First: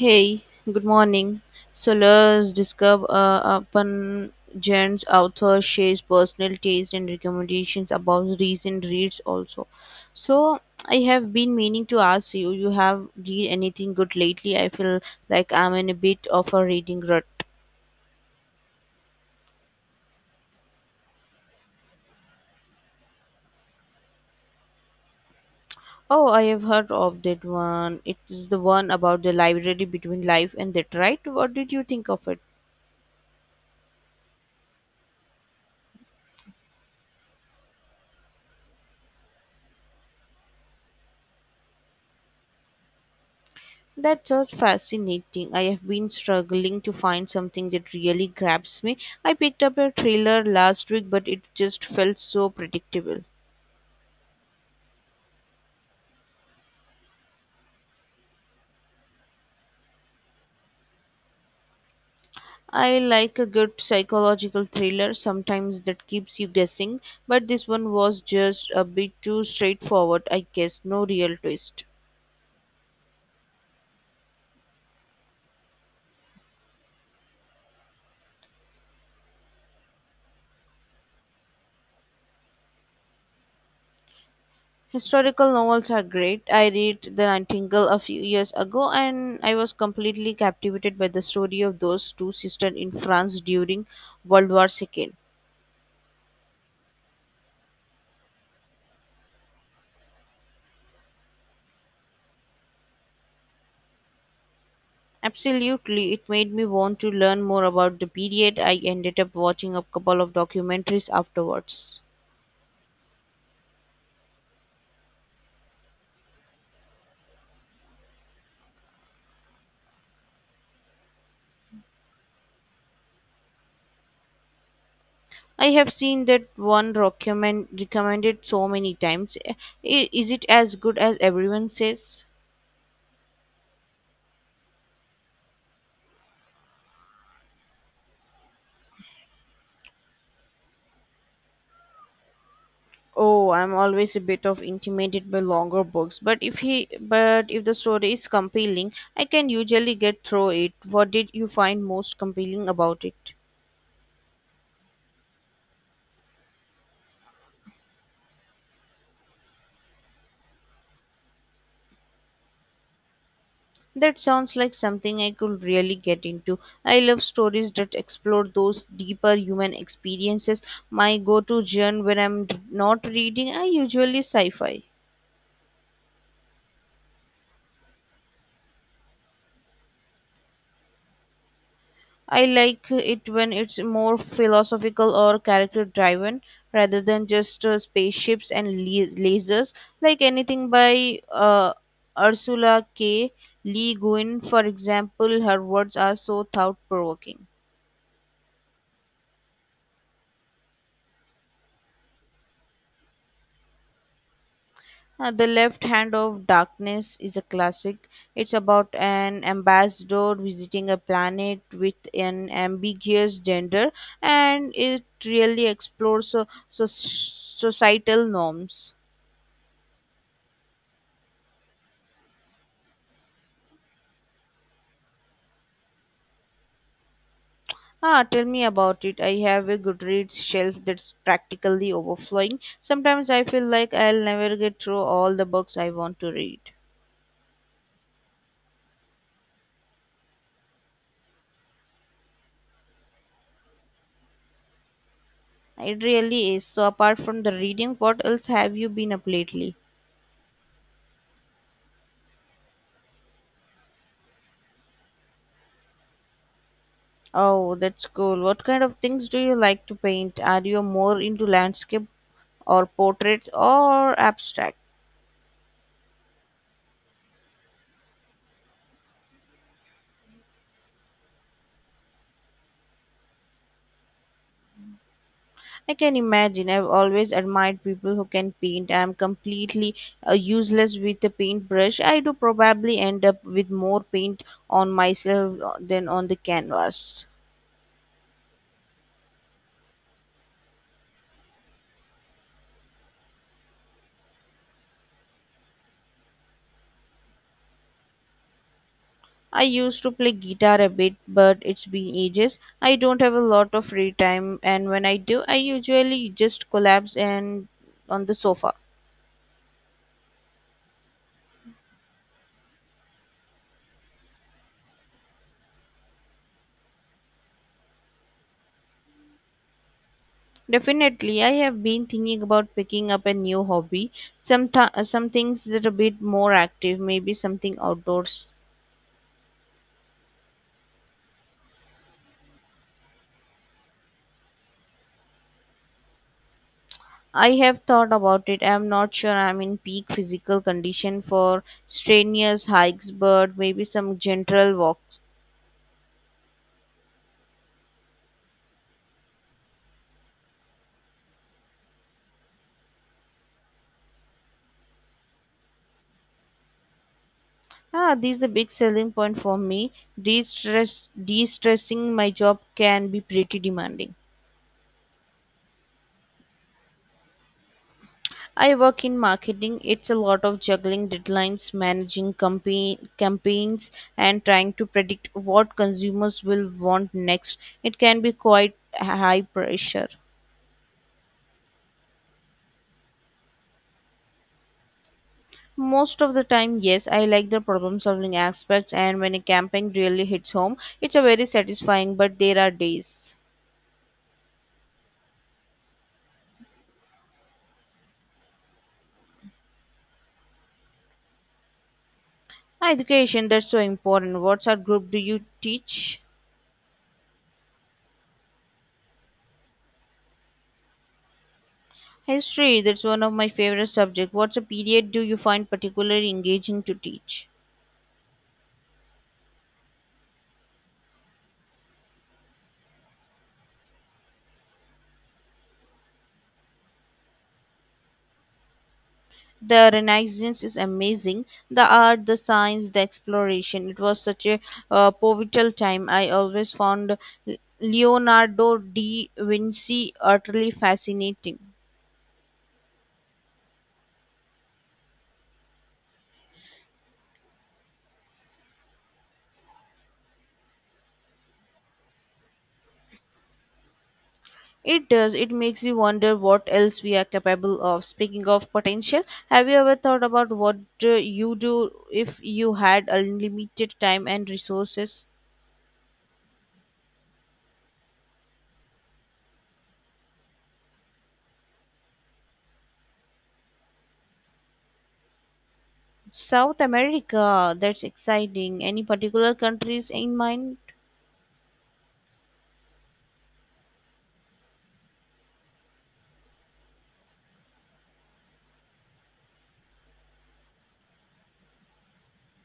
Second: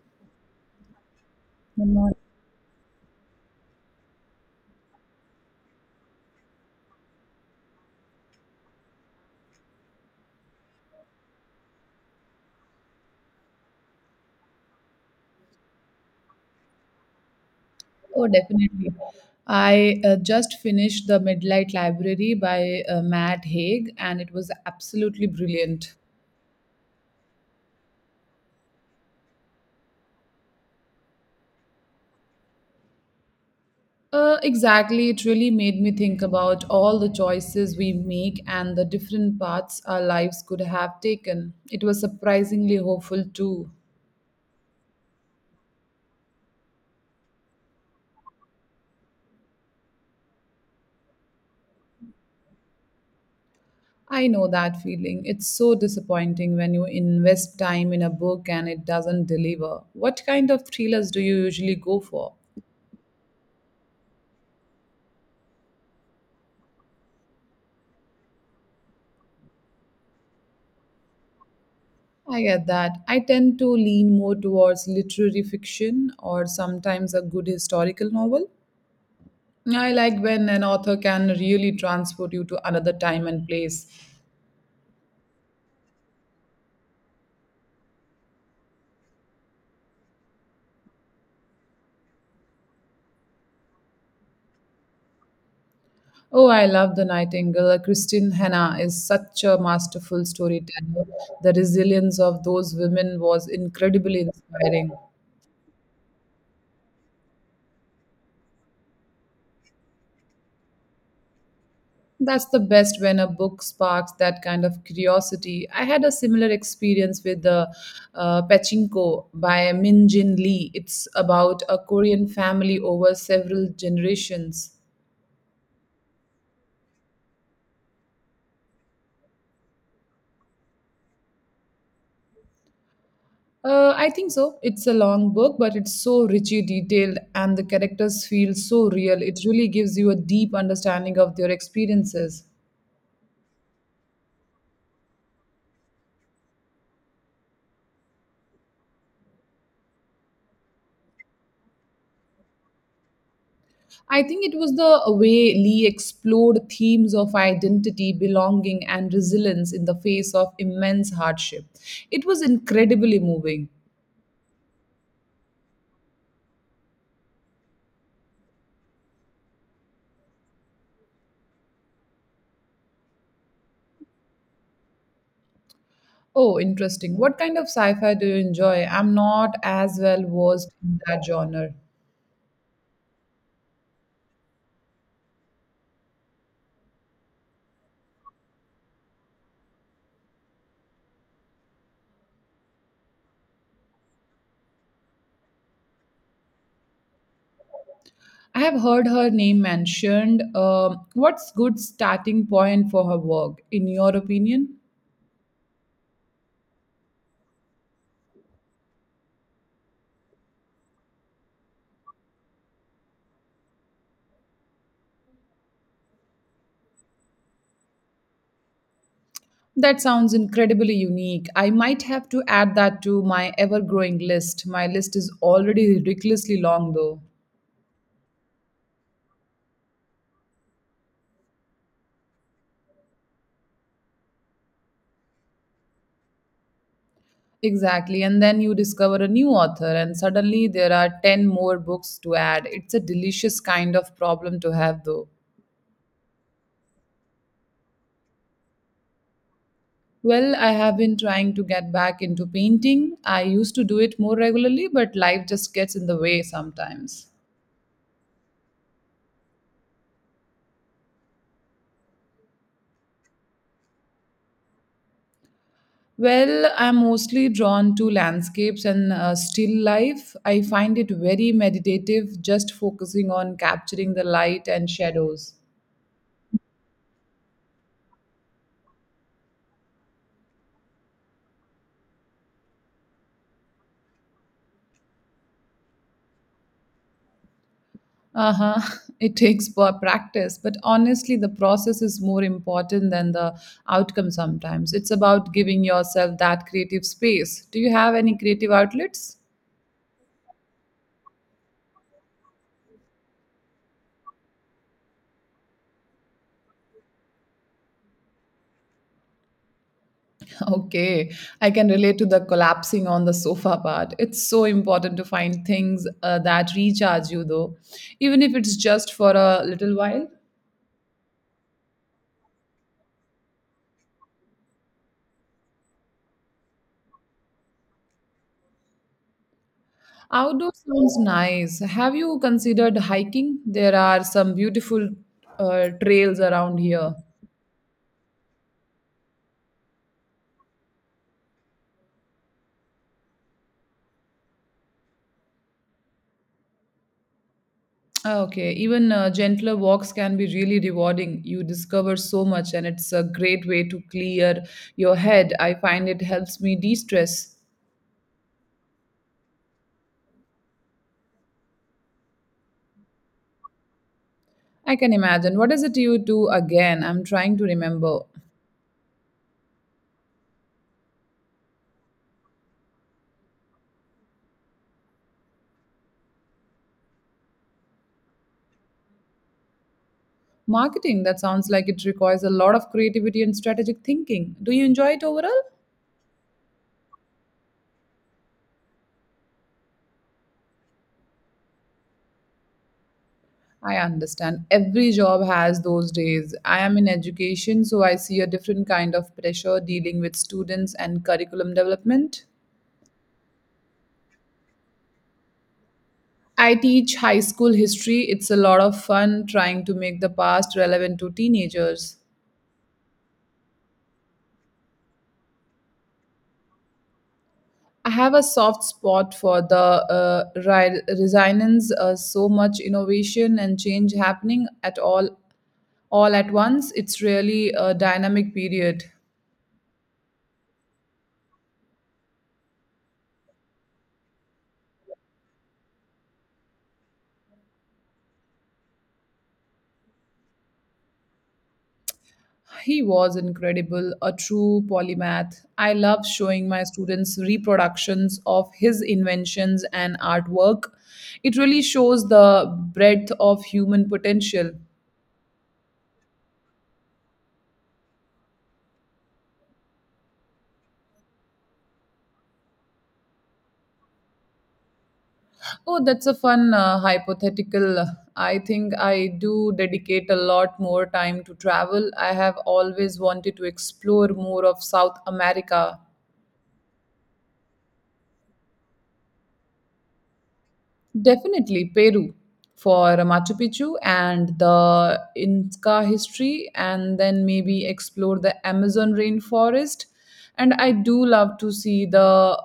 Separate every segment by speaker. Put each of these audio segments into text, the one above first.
Speaker 1: Hey, good morning. So
Speaker 2: Oh,
Speaker 1: let's discuss upon Jen's author shares personal taste and recommendations about recent reads also. So I have been meaning to ask you, you have read anything good lately? I feel like I'm in a bit of a reading rut.
Speaker 2: definitely. I just finished The Midnight Library by Matt Haig, and it was absolutely brilliant.
Speaker 1: Oh, I have heard of that one. It is the one about the library between life and death, right? What did you think of it?
Speaker 2: Exactly. It really made me think about all the choices we make and the different paths our lives could have taken. It was surprisingly hopeful, too.
Speaker 1: That's so fascinating. I have been struggling to find something that really grabs me. I picked up a thriller last week, but it just felt so predictable.
Speaker 2: I know that feeling. It's so disappointing when you invest time in a book and it doesn't deliver. What kind of thrillers do you usually go for?
Speaker 1: I like a good psychological thriller, sometimes that keeps you guessing, but this one was just a bit too straightforward, I guess, no real twist.
Speaker 2: I get that. I tend to lean more towards literary fiction or sometimes a good historical novel. I like when an author can really transport you to another time and place.
Speaker 1: Historical novels are great. I read The Nightingale a few years ago and I was completely captivated by the story of those two sisters in France during World War II.
Speaker 2: Oh, I love The Nightingale. Christine Hanna is such a masterful storyteller. The resilience of those women was incredibly inspiring.
Speaker 1: Absolutely, it made me want to learn more about the period. I ended up watching a couple of documentaries afterwards.
Speaker 2: That's the best when a book sparks that kind of curiosity. I had a similar experience with the Pachinko by Min Jin Lee. It's about a Korean family over several generations.
Speaker 1: I have seen that one recommended so many times. Is it as good as everyone says?
Speaker 2: I think so. It's a long book, but it's so richly detailed, and the characters feel so real. It really gives you a deep understanding of their experiences.
Speaker 1: Oh, I'm always a bit of intimidated by longer books, but if the story is compelling, I can usually get through it. What did you find most compelling about it?
Speaker 2: I think it was the way Lee explored themes of identity, belonging, and resilience in the face of immense hardship. It was incredibly moving.
Speaker 1: That sounds like something I could really get into. I love stories that explore those deeper human experiences. My go to genre when not reading, I usually sci fi.
Speaker 2: Oh, interesting. What kind of sci fi do you enjoy? I'm not as well versed in that genre.
Speaker 1: I like it when it's more philosophical or character driven rather than just spaceships and lasers, like anything by Ursula K. Le Guin, for example, her words are so thought provoking.
Speaker 2: I have heard her name mentioned. What's good starting point for her work, in your opinion?
Speaker 1: The Left Hand of Darkness is a classic. It's about an ambassador visiting a planet with an ambiguous gender, and it really explores societal norms.
Speaker 2: That sounds incredibly unique. I might have to add that to my ever growing list. My list is already ridiculously long, though.
Speaker 1: Ah, tell me about it. I have a Goodreads shelf that's practically overflowing. Sometimes I feel like I'll never get through all the books I want to read.
Speaker 2: Exactly. And then you discover a new author, and suddenly there are 10 more books to add. It's a delicious kind of problem to have, though.
Speaker 1: It really is. So, apart from the reading, what else have you been up lately?
Speaker 2: Well, I have been trying to get back into painting. I used to do it more regularly, but life just gets in the way sometimes.
Speaker 1: Oh, that's cool. What kind of things do you like to paint? Are you more into landscape or portraits or abstract?
Speaker 2: Well, I'm mostly drawn to landscapes and still life. I find it very meditative, just focusing on capturing the light and shadows.
Speaker 1: I can imagine. I've always admired people who can paint. I'm completely useless with a paintbrush. I do probably end up with more paint on myself than on the canvas.
Speaker 2: Uh-huh. It takes practice, but honestly, the process is more important than the outcome sometimes. It's about giving yourself that creative space. Do you have any creative outlets?
Speaker 1: I used to play guitar a bit, but it's been ages. I don't have a lot of free time, and when I do, I usually just collapse and on the sofa.
Speaker 2: Okay, I can relate to the collapsing on the sofa part. It's so important to find things that recharge you, though, even if it's just for a little while.
Speaker 1: Definitely, I have been thinking about picking up a new hobby. Some things that are a bit more active, maybe something outdoors.
Speaker 2: Outdoor sounds nice. Have you considered hiking? There are some beautiful trails around here.
Speaker 1: I have thought about it. I am not sure I am in peak physical condition for strenuous hikes, but maybe some gentle walks.
Speaker 2: Ah, okay, even gentler walks can be really rewarding. You discover so much, and it's a great way to clear your head. I find it helps me de stress.
Speaker 1: Ah, this is a big selling point for me. De-stress, de-stressing my job can be pretty demanding.
Speaker 2: I can imagine. What is it you do again? I'm trying to remember.
Speaker 1: I work in marketing. It's a lot of juggling deadlines, managing campaigns, and trying to predict what consumers will want next. It can be quite high pressure.
Speaker 2: Marketing, that sounds like it requires a lot of creativity and strategic thinking. Do you enjoy it overall?
Speaker 1: Most of the time, yes, I like the problem solving aspects, and when a campaign really hits home, it's a very satisfying, but there are days.
Speaker 2: I understand. Every job has those days. I am in education, so I see a different kind of pressure dealing with students and curriculum development.
Speaker 1: Education, that's so important. What's our group do you teach?
Speaker 2: I teach high school history. It's a lot of fun trying to make the past relevant to teenagers.
Speaker 1: History, that's one of my favorite subjects. What's a period do you find particularly engaging to teach?
Speaker 2: I have a soft spot for the resilience, so much innovation and change happening at all at once. It's really a dynamic period.
Speaker 1: The Renaissance is amazing. The art, the science, the exploration. It was such a pivotal time. I always found Leonardo da Vinci utterly fascinating.
Speaker 2: He was incredible, a true polymath. I love showing my students reproductions of his inventions and artwork. It really shows the breadth of human potential.
Speaker 1: It does. It makes you wonder what else we are capable of. Speaking of potential, have you ever thought about what you do if you had unlimited time and resources?
Speaker 2: Oh, that's a fun hypothetical. I think I do dedicate a lot more time to travel. I have always wanted to explore more of South America.
Speaker 1: South America, that's exciting. Any particular countries in mind?
Speaker 2: Definitely Peru for Machu Picchu and the Inca history, and then maybe explore the Amazon rainforest. And I do love to see the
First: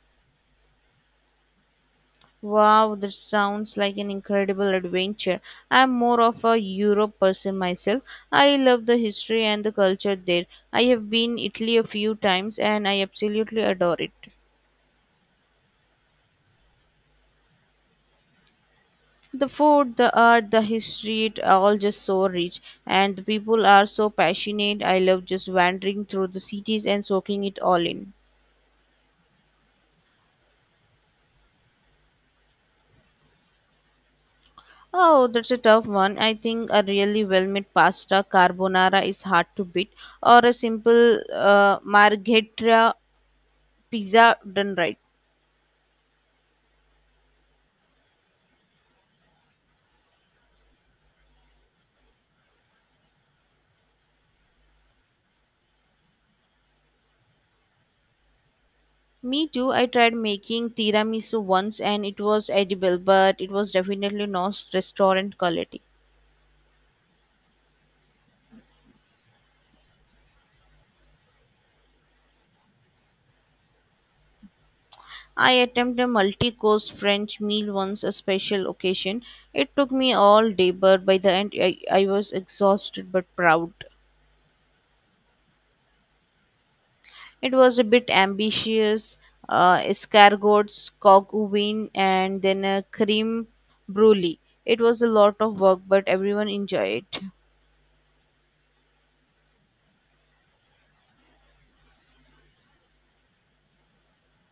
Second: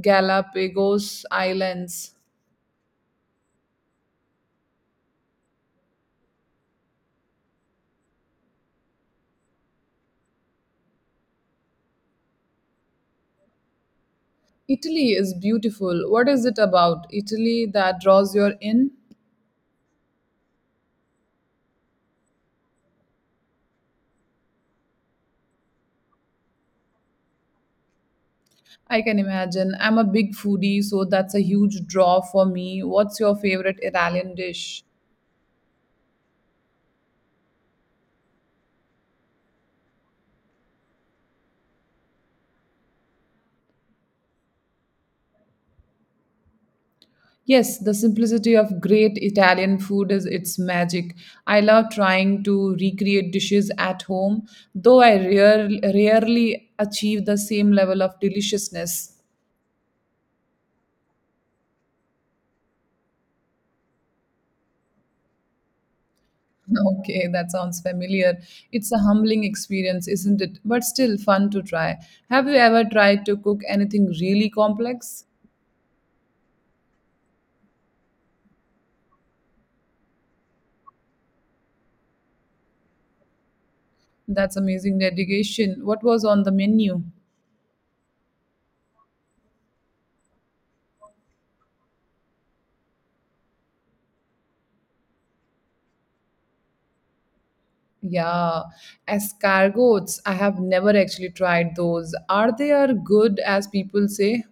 Speaker 2: Galapagos Islands.
Speaker 1: Wow, that sounds like an incredible adventure. I'm more of a Europe person myself. I love the history and the culture there. I have been Italy a few times and I absolutely adore it.
Speaker 2: Italy is beautiful. What is it about Italy that draws your in?
Speaker 1: The food, the art, the history, it all just so rich and the people are so passionate. I love just wandering through the cities and soaking it all in.
Speaker 2: I can imagine. I'm a big foodie, so that's a huge draw for me. What's your favorite Italian dish?
Speaker 1: Oh, that's a tough one. I think a really well-made pasta carbonara is hard to beat or a simple margherita pizza done right.
Speaker 2: Yes, the simplicity of great Italian food is its magic. I love trying to recreate dishes at home, though I rarely achieve the same level of deliciousness.
Speaker 1: Me too. I tried making tiramisu once and it was edible, but it was definitely not restaurant quality.
Speaker 2: Okay, that sounds familiar. It's a humbling experience, isn't it? But still fun to try. Have you ever tried to cook anything really complex?
Speaker 1: I attempted a multi-course French meal once, a special occasion. It took me all day, but by the end, I was exhausted but proud.
Speaker 2: That's amazing dedication. What was on the menu?
Speaker 1: It was a bit ambitious, escargots, coq au vin, and then a cream brulee. It was a lot of work, but everyone enjoyed it.
Speaker 2: Yeah, escargots. I have never actually tried those. Are they are good as people say?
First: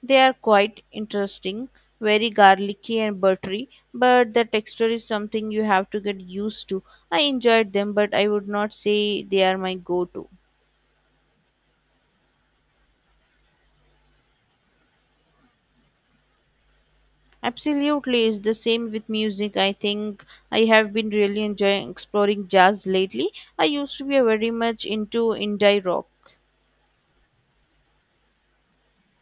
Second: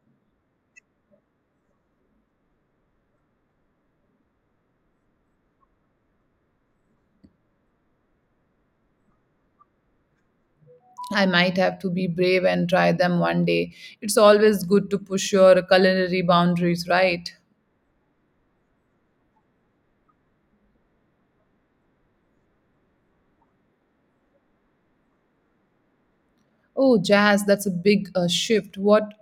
Speaker 1: They are quite interesting, very garlicky and buttery, but the texture is something you have to get used to. I enjoyed them, but I would not say they are my go to.
Speaker 2: I might have to be brave and try them one day. It's always good to push your culinary boundaries, right?
Speaker 1: Absolutely, it's the same with music. I think I have been really enjoying exploring jazz lately. I used to be very much into indie rock.
Speaker 2: Oh, jazz. That's a big shift. What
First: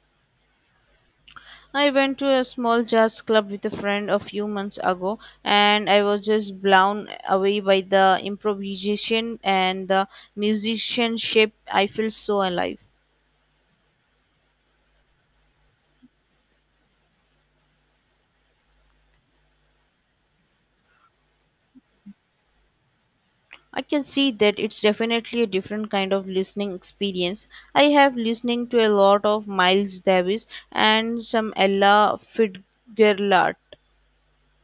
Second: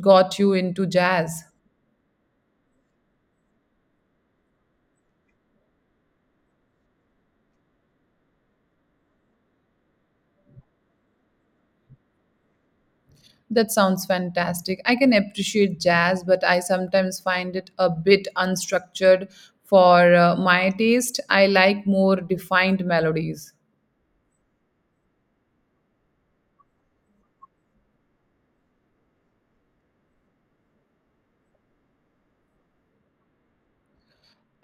Speaker 2: got you into jazz?
Speaker 1: I went to a small jazz club with a friend a few months ago, and I was just blown away by the improvisation and the musicianship. I feel so alive.
Speaker 2: That sounds fantastic. I can appreciate jazz, but I sometimes find it a bit unstructured for my taste. I like more defined melodies.
Speaker 1: I can see that it's definitely a different kind of listening experience. I have listening to a lot of Miles Davis and some Ella Fitzgerald.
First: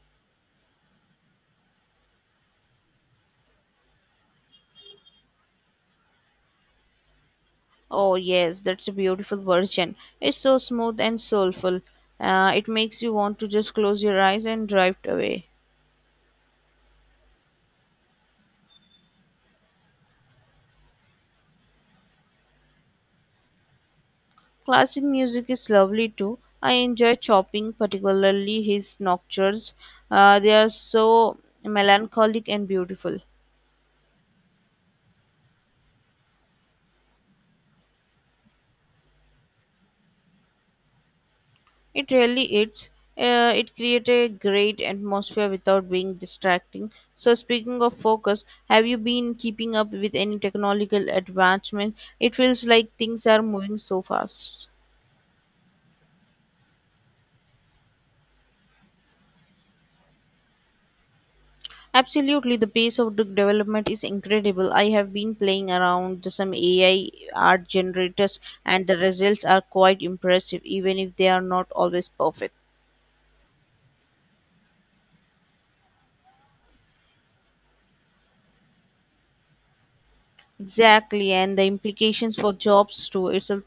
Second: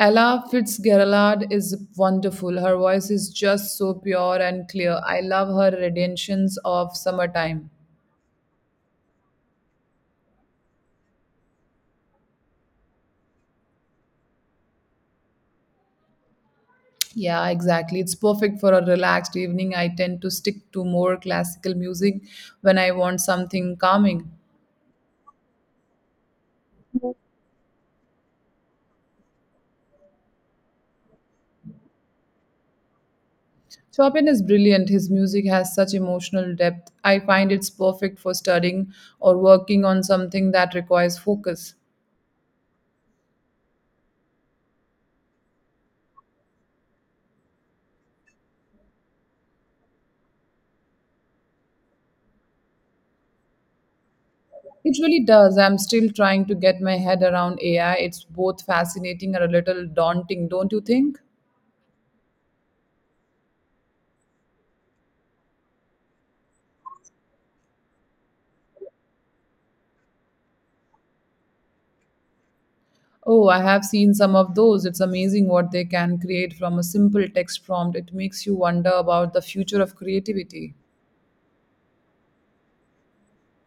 Speaker 2: Ella Fitzgerald is wonderful. Her voice is just so pure and clear. I love her renditions of Summertime.
Speaker 1: Oh yes, that's a beautiful version. It's so smooth and soulful. It makes you want to just close your eyes and drift away.
Speaker 2: Yeah, exactly. It's perfect for a relaxed evening. I tend to stick to more classical music when I want something calming.
Speaker 1: Classic music is lovely too. I enjoy Chopin, particularly his nocturnes. They are so melancholic and beautiful.
Speaker 2: Chopin is brilliant. His music has such emotional depth. I find it's perfect for studying or working on something that requires focus.
Speaker 1: It really is. It creates a great atmosphere without being distracting. So, speaking of focus, have you been keeping up with any technological advancements? It feels like things are moving so fast.
Speaker 2: It really does. I'm still trying to get my head around AI. It's both fascinating and a little daunting, don't you think?
Speaker 1: Absolutely, the pace of the development is incredible. I have been playing around with some AI art generators, and the results are quite impressive, even if they are not always perfect.
Speaker 2: Oh, I have seen some of those. It's amazing what they can create from a simple text prompt. It makes you wonder about the future of creativity.
Speaker 1: Exactly, and the implications for jobs too. It's a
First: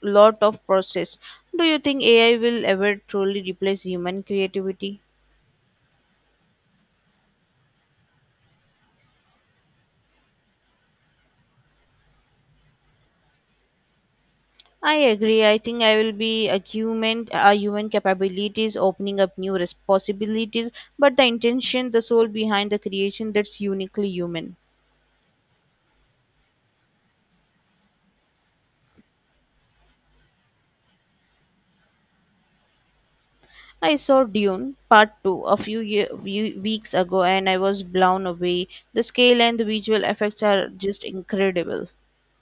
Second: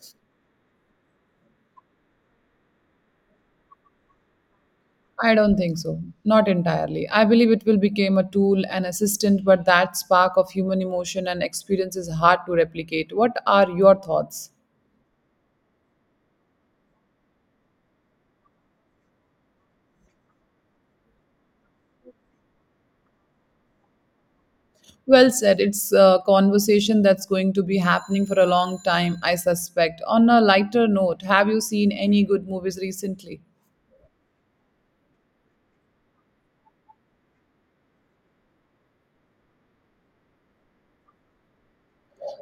Speaker 1: lot of process. Do you think AI will ever truly replace human creativity?
Speaker 2: I don't think so. Not entirely. I believe it will become a tool, an assistant, but that spark of human emotion and experience is hard to replicate. What are your thoughts?
Speaker 1: I agree. I think I will be a human capabilities opening up new possibilities, but the intention, the soul behind the creation that's uniquely human.
Speaker 2: Well said. It's a conversation that's going to be happening for a long time, I suspect. On a lighter note, have you seen any good movies recently?
Speaker 1: I saw Dune Part 2 a few weeks ago and I was blown away. The scale and the visual effects are just incredible.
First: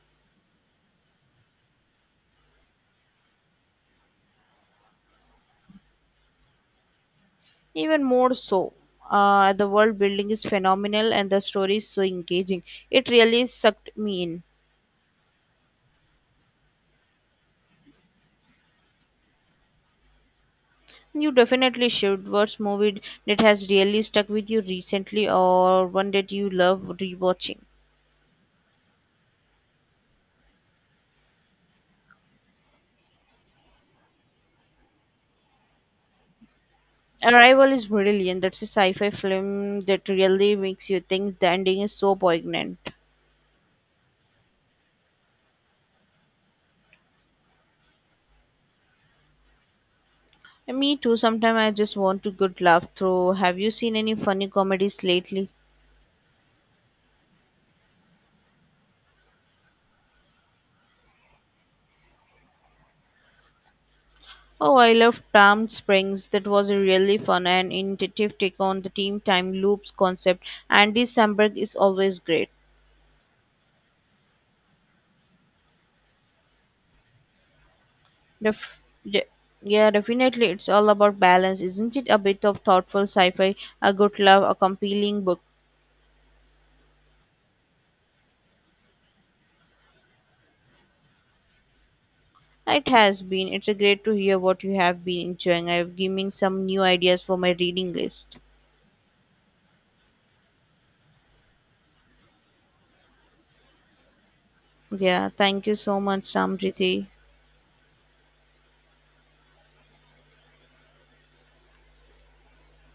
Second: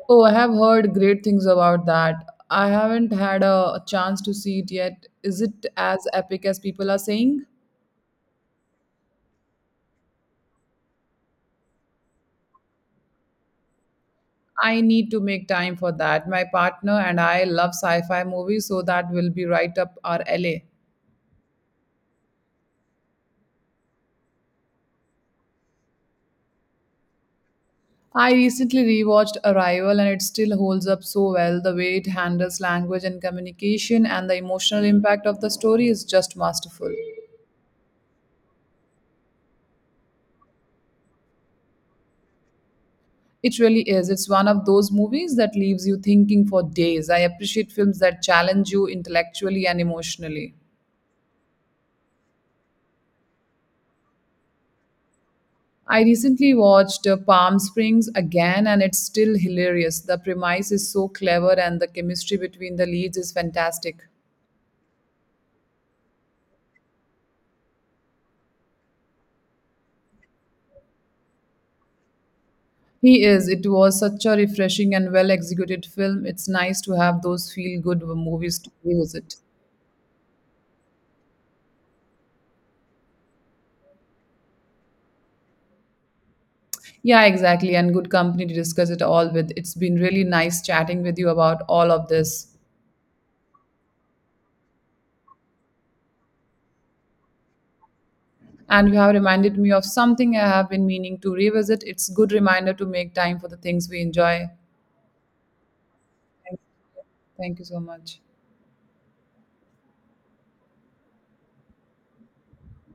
Speaker 2: Oh, I have heard great things about that. I haven't had a chance to see it yet. Is it as epic as people are saying?
Speaker 1: Even more so, the world building is phenomenal and the story is so engaging. It really sucked me in.
Speaker 2: I need to make time for that. My partner and I love sci-fi movies, so that will be right up our alley.
Speaker 1: You definitely should. What's movie that has really stuck with you recently or one that you love rewatching?
Speaker 2: I recently rewatched Arrival and it still holds up so well. The way it handles language and communication and the emotional impact of the story is just masterful.
Speaker 1: Arrival is brilliant. That's a sci fi film that really makes you think the ending is so poignant.
Speaker 2: It really is. It's one of those movies that leaves you thinking for days. I appreciate films that challenge you intellectually and emotionally.
Speaker 1: And Me too. Sometimes I just want to good laugh through. Have you seen any funny comedies lately?
Speaker 2: I recently watched Palm Springs again, and it's still hilarious. The premise is so clever, and the chemistry between the leads is fantastic.
Speaker 1: Oh, I love Palm Springs. That was a really fun and innovative take on the team time loops concept. Andy Samberg is always great.
Speaker 2: He is. It was such a refreshing and well executed film. It's nice to have those feel good movies
Speaker 1: Def-
Speaker 2: to
Speaker 1: de-
Speaker 2: revisit.
Speaker 1: yeah, definitely. It's all about balance, isn't it? A bit of thoughtful sci-fi, a good laugh, a compelling book.
Speaker 2: Yeah, exactly. And good company to discuss it all with. It's been really nice chatting with you about all of this.
Speaker 1: It has been. It's a great to hear what you have been enjoying. I have given some new ideas for my reading list.
Speaker 2: And you have reminded me of something I have been meaning to revisit. It's good reminder to make time for the things we enjoy.
Speaker 1: Yeah, thank you so much,
Speaker 2: Thank
Speaker 1: Samriti.
Speaker 2: Thank you so much.